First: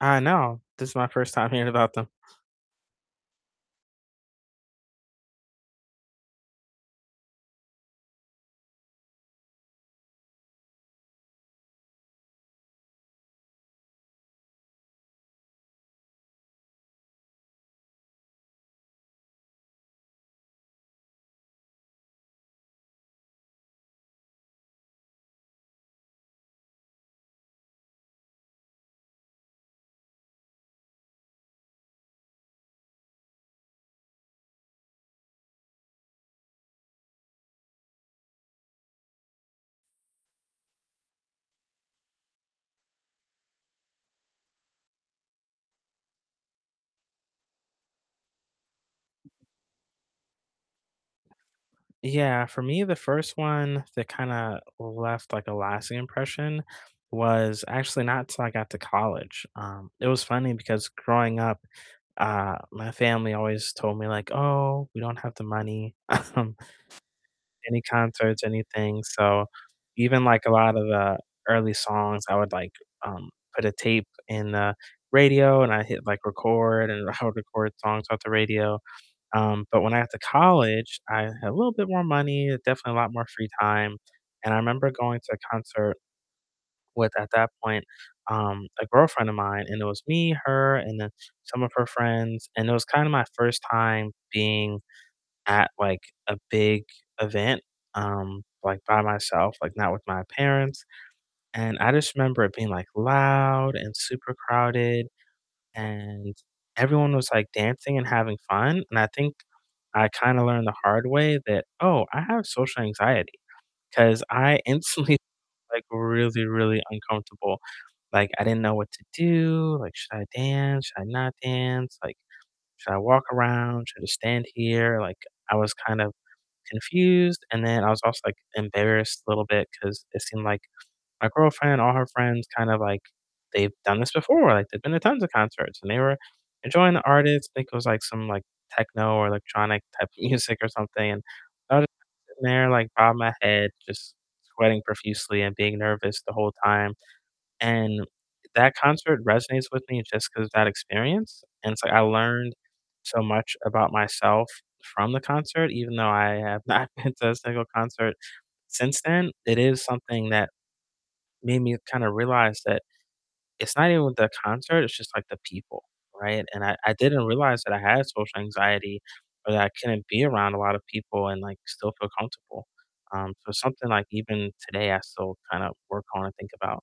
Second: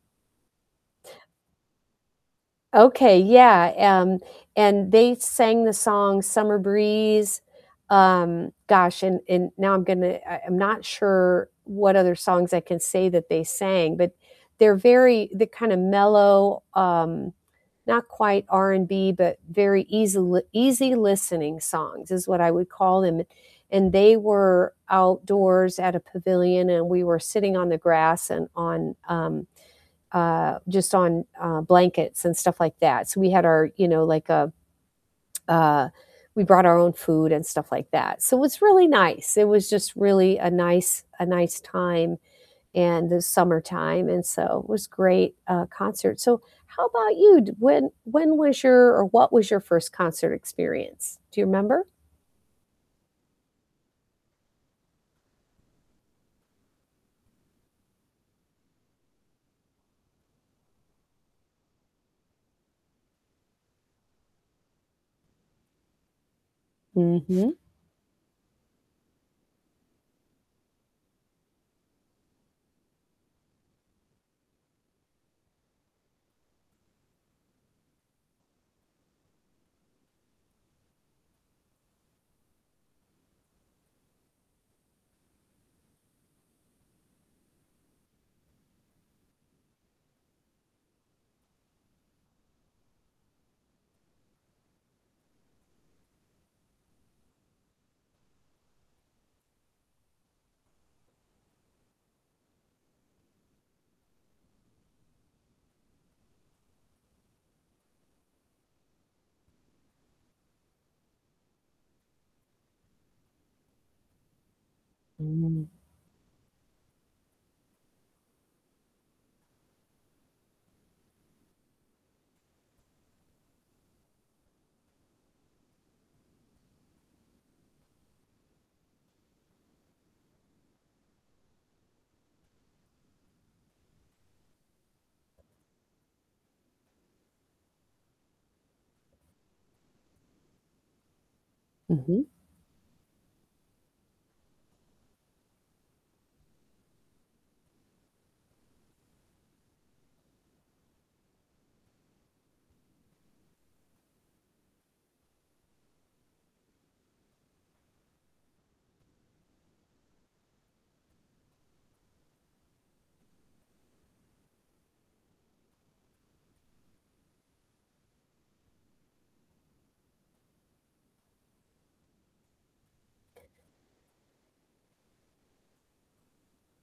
I know, this is my 1st time hearing about them. Okay, yeah, um, and they sang the song "Summer Breeze," um, gosh, and and now I'm gonna I I'm not sure what other songs I can say that they sang, but they're very they're kinda mellow, um, not quite R&B, but very easil easy listening songs is what I would call them, and they were outdoors at a pavilion, and we were sitting on the grass and on, um, uh, just on, uh, blankets and stuff like that, so, we had our, you know, like, a uh, we brought our own food and stuff like that, so, it was really nice, it was just really a nice a nice time in the summertime, and so, it was great, uh, concert, so, how about you? D when when was your or what was your 1st concert experience? Do you remember? Yeah, for me, the 1st one that kinda left, like, a lasting impression was actually not 'till I got to college, um, it was funny because growing up, uh, my family always told me like, "Oh, we don't have the money," um, Mhm. any concerts, anything so, even, like, a lot of the early songs, I would, like, um, put a tape in the radio, and I hit, like, record, and I would record songs off the radio. Um, but when I got to college, I had a little bit more money, definitely a lot more free time, and I remember going to a concert with, at that point, um, a girlfriend of mine, and it was me, her, and then some of her friends, and it was kinda my 1st time being at, like, a big event, um, like, by myself, like, not with my parents, and I just remember it being, like, loud and super crowded, and everyone was, like, dancing and having fun, and I think I kinda learned the hard way that, "Oh, I have social anxiety," 'cause I instantly Mm. like, really, really uncomfortable, like, I didn't know what to do, like, "Should I dance? Should I not dance? Like, should I walk around? Should I stand here?" Like, I was kind of confused, and then I was also, like, embarrassed a little bit 'cause it seemed like my girlfriend, all her friends kind of, like, they've done this before, like, they've been to tons of concerts, and they were enjoying the artist, I think it was, like, some, like, techno or electronic type of music or something, and I was just Mhm. sitting there, like, bobbing my head, just sweating profusely and being nervous the whole time, and that concert resonates with me just 'cause that experience, and it's, like, I learned so much about myself from the concert, even though I have not been to a single concert since then, it is something that made me kinda realize that it's not even with the concert, it's just, like, the people, right? And I I didn't realize that I had social anxiety or that I couldn't be around a lot of people and, like, still feel comfortable, um, so, something like, even today I still kinda work on and think about.